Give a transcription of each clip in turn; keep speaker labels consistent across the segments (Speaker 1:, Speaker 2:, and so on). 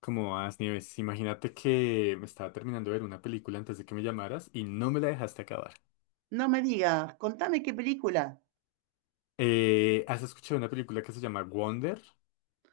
Speaker 1: ¿Como vas, Nieves? Imagínate que me estaba terminando de ver una película antes de que me llamaras y no me la dejaste acabar.
Speaker 2: No me digas, contame qué película.
Speaker 1: ¿Has escuchado una película que se llama Wonder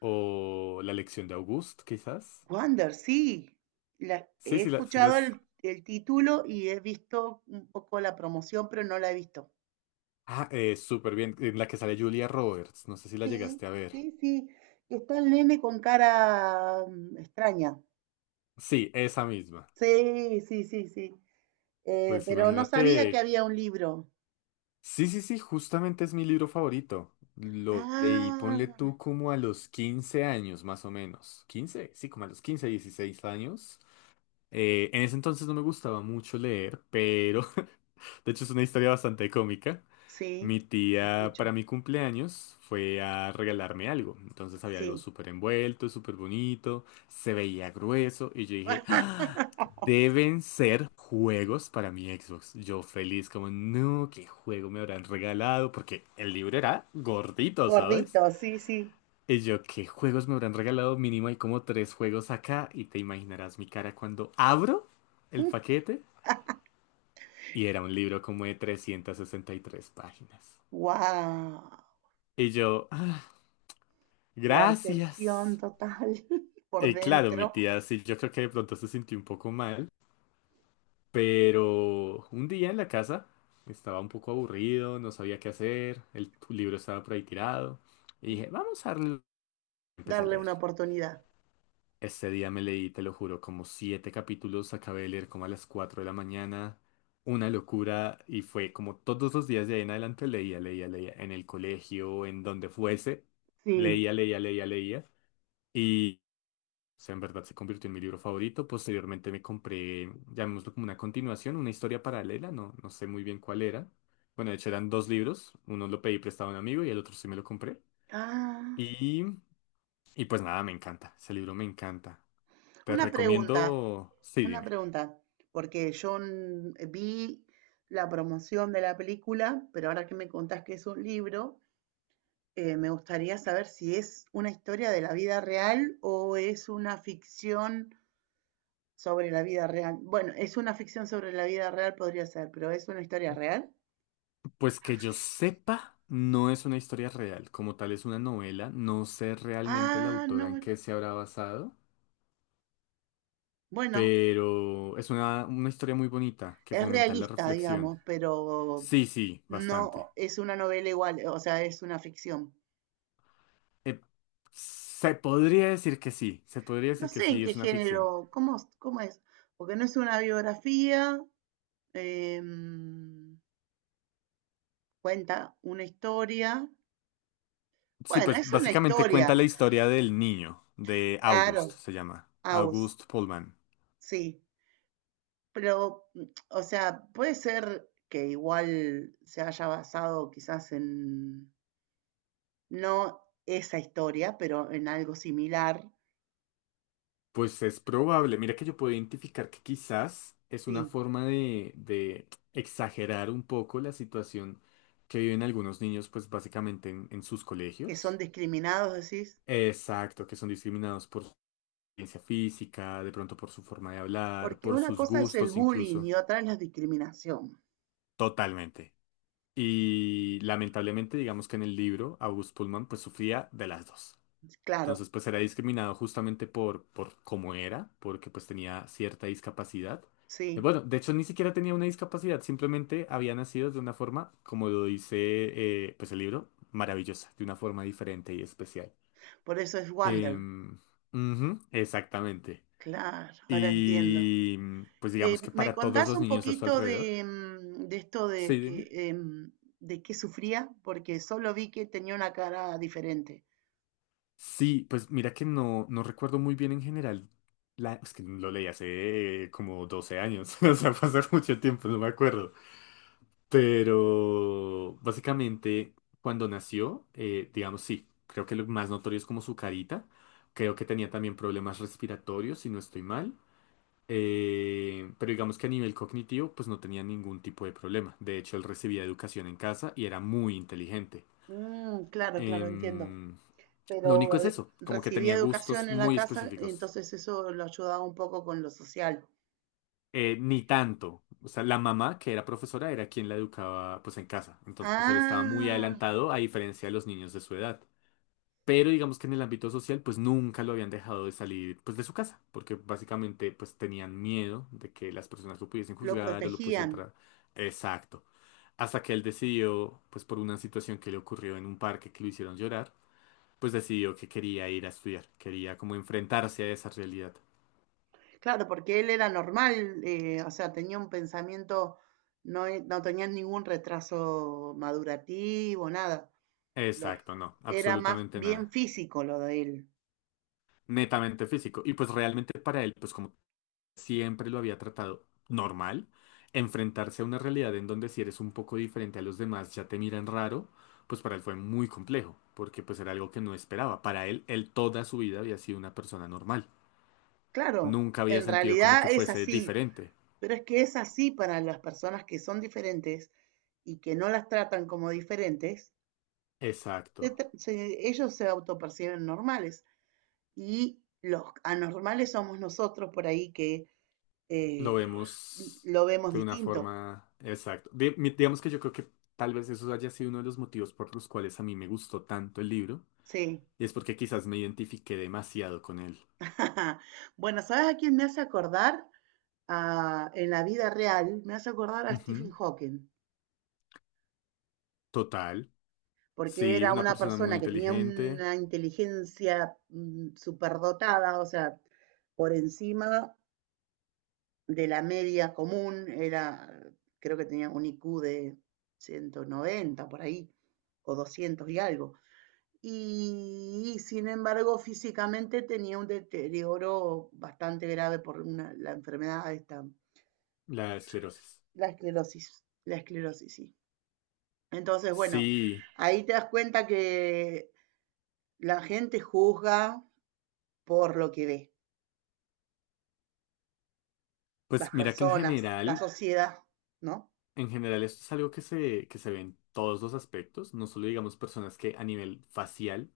Speaker 1: o La lección de August, quizás?
Speaker 2: Wonder, sí.
Speaker 1: Sí,
Speaker 2: He
Speaker 1: sí, la, sí
Speaker 2: escuchado
Speaker 1: las.
Speaker 2: el título y he visto un poco la promoción, pero no la he visto.
Speaker 1: Ah, súper bien, en la que sale Julia Roberts, no sé si la
Speaker 2: Sí,
Speaker 1: llegaste a ver.
Speaker 2: sí, sí, que está el nene con cara extraña.
Speaker 1: Sí, esa misma.
Speaker 2: Sí, sí, sí, sí.
Speaker 1: Pues
Speaker 2: Pero no sabía que
Speaker 1: imagínate.
Speaker 2: había un libro.
Speaker 1: Sí, sí, sí, justamente es mi libro favorito. Lo leí,
Speaker 2: Ah,
Speaker 1: ponle tú como a los 15 años, más o menos. ¿15? Sí, como a los 15, 16 años. En ese entonces no me gustaba mucho leer, pero de hecho es una historia bastante cómica.
Speaker 2: sí,
Speaker 1: Mi
Speaker 2: te
Speaker 1: tía para
Speaker 2: escucho.
Speaker 1: mi cumpleaños fue a regalarme algo. Entonces había algo
Speaker 2: Sí.
Speaker 1: súper envuelto, súper bonito, se veía grueso y yo dije, "Ah, deben ser juegos para mi Xbox. Yo feliz como, no, ¿qué juego me habrán regalado? Porque el libro era gordito, ¿sabes?
Speaker 2: Gordito, sí, sí.
Speaker 1: Y yo, ¿qué juegos me habrán regalado? Mínimo hay como tres juegos acá y te imaginarás mi cara cuando abro el paquete. Y era un libro como de 363 páginas.
Speaker 2: Wow.
Speaker 1: Y yo, "Ah,
Speaker 2: La excepción
Speaker 1: gracias.
Speaker 2: total, por
Speaker 1: Y claro, mi
Speaker 2: dentro,
Speaker 1: tía sí, yo creo que de pronto se sintió un poco mal, pero un día en la casa estaba un poco aburrido, no sabía qué hacer, el libro estaba por ahí tirado. Y dije, vamos a darle. Empecé a
Speaker 2: darle
Speaker 1: leer.
Speaker 2: una oportunidad.
Speaker 1: Este día me leí, te lo juro, como siete capítulos, acabé de leer como a las 4 de la mañana, una locura y fue como todos los días de ahí en adelante leía, leía, leía, en el colegio, en donde fuese,
Speaker 2: Sí.
Speaker 1: leía, leía, leía, leía y o sea, en verdad se convirtió en mi libro favorito. Posteriormente me compré, llamémoslo como una continuación, una historia paralela, no, no sé muy bien cuál era. Bueno, de hecho eran dos libros, uno lo pedí prestado a un amigo y el otro sí me lo compré.
Speaker 2: Ah,
Speaker 1: Y, y pues nada, me encanta, ese libro me encanta. Te
Speaker 2: una pregunta,
Speaker 1: recomiendo, sí,
Speaker 2: una
Speaker 1: dime.
Speaker 2: pregunta, porque yo vi la promoción de la película, pero ahora que me contás que es un libro, me gustaría saber si es una historia de la vida real o es una ficción sobre la vida real. Bueno, es una ficción sobre la vida real, podría ser, pero es una historia real.
Speaker 1: Pues que yo sepa, no es una historia real, como tal es una novela, no sé realmente la
Speaker 2: Ah, no,
Speaker 1: autora en
Speaker 2: me-
Speaker 1: qué se habrá basado,
Speaker 2: Bueno,
Speaker 1: pero es una historia muy bonita que
Speaker 2: es
Speaker 1: fomenta la
Speaker 2: realista,
Speaker 1: reflexión.
Speaker 2: digamos, pero
Speaker 1: Sí, sí, bastante.
Speaker 2: no es una novela igual, o sea, es una ficción.
Speaker 1: Eh, Se podría decir que sí, se podría
Speaker 2: No
Speaker 1: decir que
Speaker 2: sé en
Speaker 1: sí,
Speaker 2: qué
Speaker 1: es una ficción.
Speaker 2: género, cómo, cómo es, porque no es una biografía, em, cuenta una historia.
Speaker 1: Sí,
Speaker 2: Bueno,
Speaker 1: pues
Speaker 2: es una
Speaker 1: básicamente
Speaker 2: historia,
Speaker 1: cuenta la historia del niño, de August,
Speaker 2: claro,
Speaker 1: se llama,
Speaker 2: Aus,
Speaker 1: August Pullman.
Speaker 2: sí, pero, o sea, puede ser que igual se haya basado quizás en, no esa historia, pero en algo similar,
Speaker 1: Pues es probable. Mira que yo puedo identificar que quizás es una
Speaker 2: sí.
Speaker 1: forma de exagerar un poco la situación que viven algunos niños, pues básicamente en sus
Speaker 2: ¿Que son
Speaker 1: colegios.
Speaker 2: discriminados, decís?
Speaker 1: Exacto, que son discriminados por su apariencia física, de pronto por su forma de hablar,
Speaker 2: Porque
Speaker 1: por
Speaker 2: una
Speaker 1: sus
Speaker 2: cosa es el
Speaker 1: gustos
Speaker 2: bullying
Speaker 1: incluso.
Speaker 2: y otra es la discriminación.
Speaker 1: Totalmente. Y lamentablemente, digamos que en el libro, August Pullman pues sufría de las dos.
Speaker 2: Claro,
Speaker 1: Entonces, pues era discriminado justamente por cómo era, porque pues tenía cierta discapacidad.
Speaker 2: sí,
Speaker 1: Bueno, de hecho ni siquiera tenía una discapacidad, simplemente había nacido de una forma, como lo dice pues el libro, maravillosa, de una forma diferente y especial.
Speaker 2: por eso es Wonder.
Speaker 1: Em, Ujú, exactamente.
Speaker 2: Claro, ahora entiendo.
Speaker 1: Y pues digamos que
Speaker 2: ¿Me
Speaker 1: para todos
Speaker 2: contás
Speaker 1: los
Speaker 2: un
Speaker 1: niños a su
Speaker 2: poquito de,
Speaker 1: alrededor.
Speaker 2: de esto de
Speaker 1: Sí,
Speaker 2: que
Speaker 1: dime.
Speaker 2: de qué sufría? Porque solo vi que tenía una cara diferente.
Speaker 1: Sí, pues mira que no, no recuerdo muy bien en general. La, es que lo leí hace como 12 años, o sea, pasó mucho tiempo, no me acuerdo. Pero básicamente cuando nació, digamos, sí, creo que lo más notorio es como su carita. Creo que tenía también problemas respiratorios, si no estoy mal. Pero digamos que a nivel cognitivo, pues no tenía ningún tipo de problema. De hecho, él recibía educación en casa y era muy inteligente.
Speaker 2: Mm, claro, claro, entiendo.
Speaker 1: Em, lo único
Speaker 2: Pero
Speaker 1: es
Speaker 2: eh,
Speaker 1: eso, como que
Speaker 2: recibía
Speaker 1: tenía
Speaker 2: educación
Speaker 1: gustos
Speaker 2: en la
Speaker 1: muy
Speaker 2: casa,
Speaker 1: específicos.
Speaker 2: entonces eso lo ayudaba un poco con lo social.
Speaker 1: Ni tanto. O sea, la mamá, que era profesora, era quien la educaba pues en casa. Entonces él estaba muy
Speaker 2: Ah,
Speaker 1: adelantado a diferencia de los niños de su edad. Pero digamos que en el ámbito social pues nunca lo habían dejado de salir pues de su casa, porque básicamente pues tenían miedo de que las personas lo pudiesen
Speaker 2: lo
Speaker 1: juzgar o lo pudiesen
Speaker 2: protegían.
Speaker 1: entrar. Exacto. Hasta que él decidió, pues por una situación que le ocurrió en un parque que lo hicieron llorar, pues decidió que quería ir a estudiar, quería como enfrentarse a esa realidad.
Speaker 2: Claro, porque él era normal, o sea, tenía un pensamiento, no tenía ningún retraso madurativo, nada. Lo,
Speaker 1: Exacto, no,
Speaker 2: Era más
Speaker 1: absolutamente
Speaker 2: bien
Speaker 1: nada.
Speaker 2: físico lo de él.
Speaker 1: Netamente físico. Y pues realmente para él, pues como siempre lo había tratado normal, enfrentarse a una realidad en donde si eres un poco diferente a los demás ya te miran raro, pues para él fue muy complejo, porque pues era algo que no esperaba. Para él, él toda su vida había sido una persona normal.
Speaker 2: Claro,
Speaker 1: Nunca había
Speaker 2: en
Speaker 1: sentido como que
Speaker 2: realidad es
Speaker 1: fuese
Speaker 2: así,
Speaker 1: diferente.
Speaker 2: pero es que es así para las personas que son diferentes y que no las tratan como diferentes,
Speaker 1: Exacto.
Speaker 2: ellos se autoperciben normales, y los anormales somos nosotros por ahí que
Speaker 1: Lo
Speaker 2: eh,
Speaker 1: vemos
Speaker 2: lo vemos
Speaker 1: de una
Speaker 2: distinto.
Speaker 1: forma. Exacto. Digamos que yo creo que tal vez eso haya sido uno de los motivos por los cuales a mí me gustó tanto el libro.
Speaker 2: Sí.
Speaker 1: Y es porque quizás me identifiqué demasiado con él.
Speaker 2: Bueno, ¿sabes a quién me hace acordar? En la vida real, me hace acordar a Stephen
Speaker 1: Ujú,
Speaker 2: Hawking,
Speaker 1: total.
Speaker 2: porque
Speaker 1: Sí,
Speaker 2: era
Speaker 1: una
Speaker 2: una
Speaker 1: persona muy
Speaker 2: persona que tenía
Speaker 1: inteligente.
Speaker 2: una inteligencia superdotada, o sea, por encima de la media común, era, creo que tenía un IQ de 190 por ahí, o 200 y algo, y sin embargo físicamente tenía un deterioro bastante grave por la enfermedad esta,
Speaker 1: La esclerosis.
Speaker 2: la esclerosis, sí. Entonces, bueno,
Speaker 1: Sí.
Speaker 2: ahí te das cuenta que la gente juzga por lo que ve, las
Speaker 1: Pues mira que
Speaker 2: personas, la sociedad, ¿no?
Speaker 1: en general esto es algo que se ve en todos los aspectos. No solo digamos personas que a nivel facial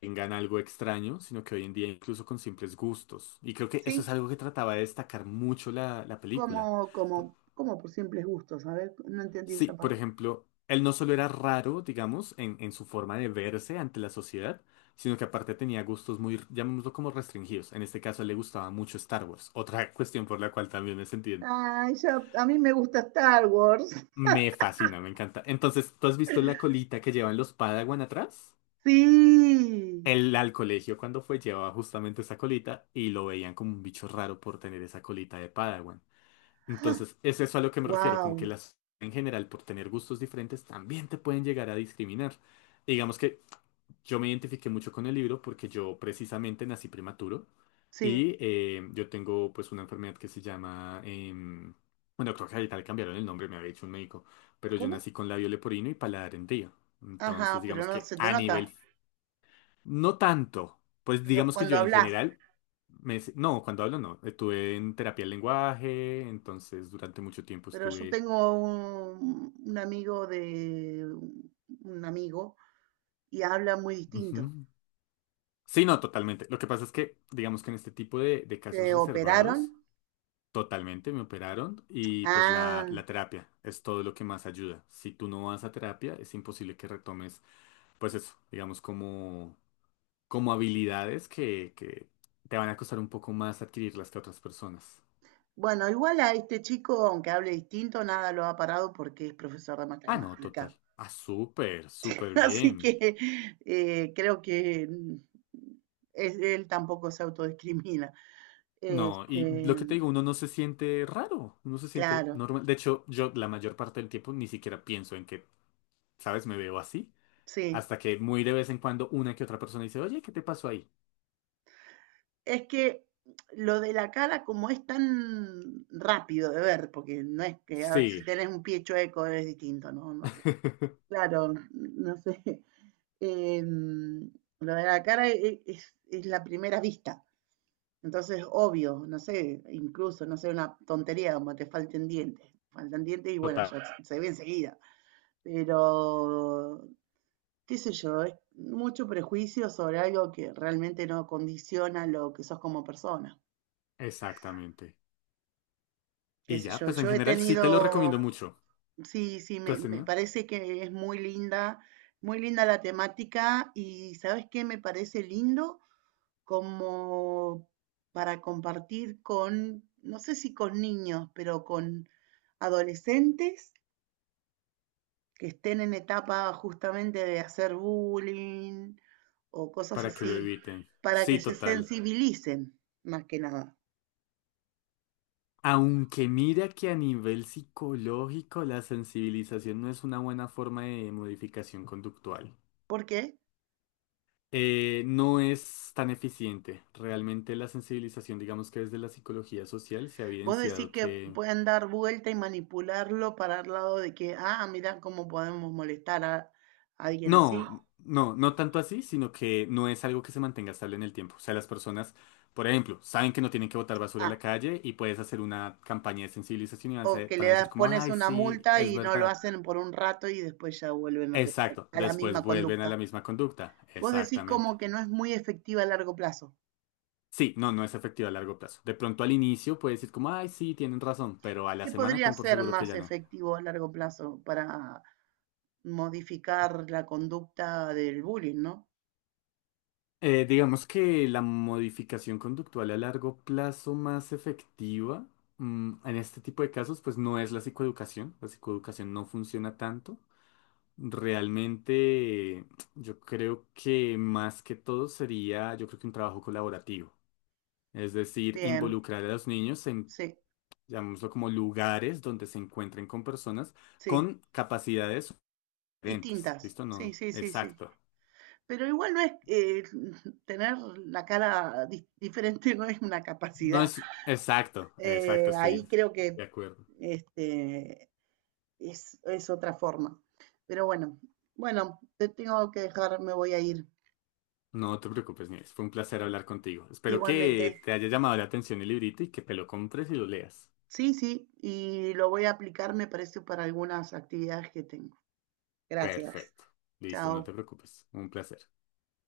Speaker 1: tengan algo extraño, sino que hoy en día incluso con simples gustos. Y creo que eso es
Speaker 2: Sí,
Speaker 1: algo que trataba de destacar mucho la película.
Speaker 2: como, como, como por simples gustos, a ver, no entendí
Speaker 1: Sí,
Speaker 2: esa
Speaker 1: por
Speaker 2: parte.
Speaker 1: ejemplo, él no solo era raro, digamos, en su forma de verse ante la sociedad, sino que aparte tenía gustos muy, llamémoslo como restringidos. En este caso, le gustaba mucho Star Wars, otra cuestión por la cual también me sentí.
Speaker 2: Ay, ya, a mí me gusta Star Wars.
Speaker 1: Me fascina, me encanta. Entonces, ¿tú has visto la colita que llevan los Padawan atrás?
Speaker 2: Sí,
Speaker 1: Él al colegio cuando fue llevaba justamente esa colita y lo veían como un bicho raro por tener esa colita de Padawan. Entonces, es eso a lo que me refiero, como
Speaker 2: wow,
Speaker 1: que las en general, por tener gustos diferentes, también te pueden llegar a discriminar. Y digamos que yo me identifiqué mucho con el libro porque yo precisamente nací prematuro
Speaker 2: sí.
Speaker 1: y yo tengo pues una enfermedad que se llama, bueno, creo que ahorita le cambiaron el nombre, me había dicho un médico, pero yo
Speaker 2: ¿Cómo?
Speaker 1: nací con labio leporino y paladar hendido. Entonces,
Speaker 2: Ajá, pero
Speaker 1: digamos
Speaker 2: no
Speaker 1: que
Speaker 2: se te
Speaker 1: a
Speaker 2: nota,
Speaker 1: nivel no tanto. Pues
Speaker 2: pero
Speaker 1: digamos que
Speaker 2: cuando
Speaker 1: yo en
Speaker 2: hablas.
Speaker 1: general, no, cuando hablo no. Estuve en terapia del lenguaje, entonces durante mucho tiempo
Speaker 2: Pero yo
Speaker 1: estuve.
Speaker 2: tengo un amigo de un amigo y habla muy distinto.
Speaker 1: Ujú. Sí, no, totalmente. Lo que pasa es que, digamos que en este tipo de casos
Speaker 2: ¿Se operaron?
Speaker 1: reservados, totalmente me operaron y pues la,
Speaker 2: Ah,
Speaker 1: la terapia es todo lo que más ayuda. Si tú no vas a terapia, es imposible que retomes pues eso, digamos, como habilidades que te van a costar un poco más adquirirlas que a otras personas.
Speaker 2: bueno, igual a este chico, aunque hable distinto, nada lo ha parado porque es profesor de
Speaker 1: Ah, no,
Speaker 2: matemática.
Speaker 1: total. Ah, súper, súper
Speaker 2: Así
Speaker 1: bien.
Speaker 2: que creo que él tampoco se autodiscrimina.
Speaker 1: No, y
Speaker 2: Este,
Speaker 1: lo que te digo, uno no se siente raro, uno se siente
Speaker 2: claro,
Speaker 1: normal. De hecho, yo la mayor parte del tiempo ni siquiera pienso en que, ¿sabes? Me veo así.
Speaker 2: sí.
Speaker 1: Hasta que muy de vez en cuando una que otra persona dice, oye, ¿qué te pasó ahí?
Speaker 2: Es que lo de la cara, como es tan rápido de ver, porque no es que, a ver, si
Speaker 1: Sí.
Speaker 2: tenés un pie chueco es distinto, ¿no? No sé. Claro, no sé. Em, lo de la cara es la primera vista. Entonces, obvio, no sé, incluso, no sé, una tontería como te falten dientes. Faltan dientes y bueno,
Speaker 1: Total.
Speaker 2: ya se ve enseguida. Pero, qué sé yo, es mucho prejuicio sobre algo que realmente no condiciona lo que sos como persona.
Speaker 1: Exactamente.
Speaker 2: Qué
Speaker 1: Y
Speaker 2: sé
Speaker 1: ya,
Speaker 2: yo,
Speaker 1: pues en
Speaker 2: yo he
Speaker 1: general sí te lo
Speaker 2: tenido,
Speaker 1: recomiendo mucho.
Speaker 2: sí, sí,
Speaker 1: ¿Tú
Speaker 2: me,
Speaker 1: has
Speaker 2: me
Speaker 1: tenido?
Speaker 2: parece que es muy linda la temática. ¿Y sabes qué? Me parece lindo como para compartir con, no sé si con niños, pero con adolescentes que estén en etapa justamente de hacer bullying o cosas
Speaker 1: Para que
Speaker 2: así,
Speaker 1: lo eviten.
Speaker 2: para que
Speaker 1: Sí,
Speaker 2: se
Speaker 1: total.
Speaker 2: sensibilicen más que nada.
Speaker 1: Aunque mira que a nivel psicológico la sensibilización no es una buena forma de modificación conductual.
Speaker 2: ¿Por qué?
Speaker 1: No es tan eficiente. Realmente la sensibilización, digamos que desde la psicología social se ha
Speaker 2: Vos decís
Speaker 1: evidenciado
Speaker 2: que
Speaker 1: que.
Speaker 2: pueden dar vuelta y manipularlo para el lado de que, ah, mira cómo podemos molestar a alguien así.
Speaker 1: No, no, no tanto así, sino que no es algo que se mantenga estable en el tiempo. O sea, las personas, por ejemplo, saben que no tienen que botar basura a
Speaker 2: Ah,
Speaker 1: la calle y puedes hacer una campaña de sensibilización y van a,
Speaker 2: o
Speaker 1: ser-
Speaker 2: que le
Speaker 1: van a decir
Speaker 2: das,
Speaker 1: como,
Speaker 2: pones
Speaker 1: ay,
Speaker 2: una
Speaker 1: sí,
Speaker 2: multa
Speaker 1: es
Speaker 2: y no lo
Speaker 1: verdad.
Speaker 2: hacen por un rato y después ya vuelven
Speaker 1: Exacto,
Speaker 2: a la
Speaker 1: después
Speaker 2: misma
Speaker 1: vuelven a la
Speaker 2: conducta.
Speaker 1: misma conducta.
Speaker 2: Vos decís
Speaker 1: Exactamente.
Speaker 2: como que no es muy efectiva a largo plazo.
Speaker 1: Sí, no, no es efectivo a largo plazo. De pronto al inicio puedes decir como, ay, sí, tienen razón, pero a la
Speaker 2: ¿Qué
Speaker 1: semana
Speaker 2: podría
Speaker 1: ten por
Speaker 2: ser
Speaker 1: seguro que
Speaker 2: más
Speaker 1: ya no.
Speaker 2: efectivo a largo plazo para modificar la conducta del bullying, ¿no?
Speaker 1: Digamos que la modificación conductual a largo plazo más efectiva, en este tipo de casos, pues no es la psicoeducación. La psicoeducación no funciona tanto. Realmente, yo creo que más que todo sería, yo creo que un trabajo colaborativo. Es decir,
Speaker 2: Bien,
Speaker 1: involucrar a los niños en
Speaker 2: sí,
Speaker 1: llamémoslo como lugares donde se encuentren con personas
Speaker 2: sí,
Speaker 1: con capacidades diferentes.
Speaker 2: distintas.
Speaker 1: ¿Listo?
Speaker 2: Sí,
Speaker 1: No,
Speaker 2: sí, sí, sí.
Speaker 1: exacto.
Speaker 2: Pero igual no es, tener la diferente, no es una
Speaker 1: No
Speaker 2: capacidad.
Speaker 1: es exacto, exacto,
Speaker 2: Ahí
Speaker 1: estoy
Speaker 2: creo que
Speaker 1: de acuerdo.
Speaker 2: este, es otra forma. Pero bueno, bueno, te tengo que dejar, me voy a ir
Speaker 1: No te preocupes, Nieves. Fue un placer hablar contigo. Espero que
Speaker 2: igualmente.
Speaker 1: te haya llamado la atención el librito y que te lo compres y lo leas.
Speaker 2: Sí, sí, y lo voy a aplicar, me parece, para algunas actividades que tengo. Gracias.
Speaker 1: Perfecto. Listo, no
Speaker 2: Chao.
Speaker 1: te preocupes. Un placer.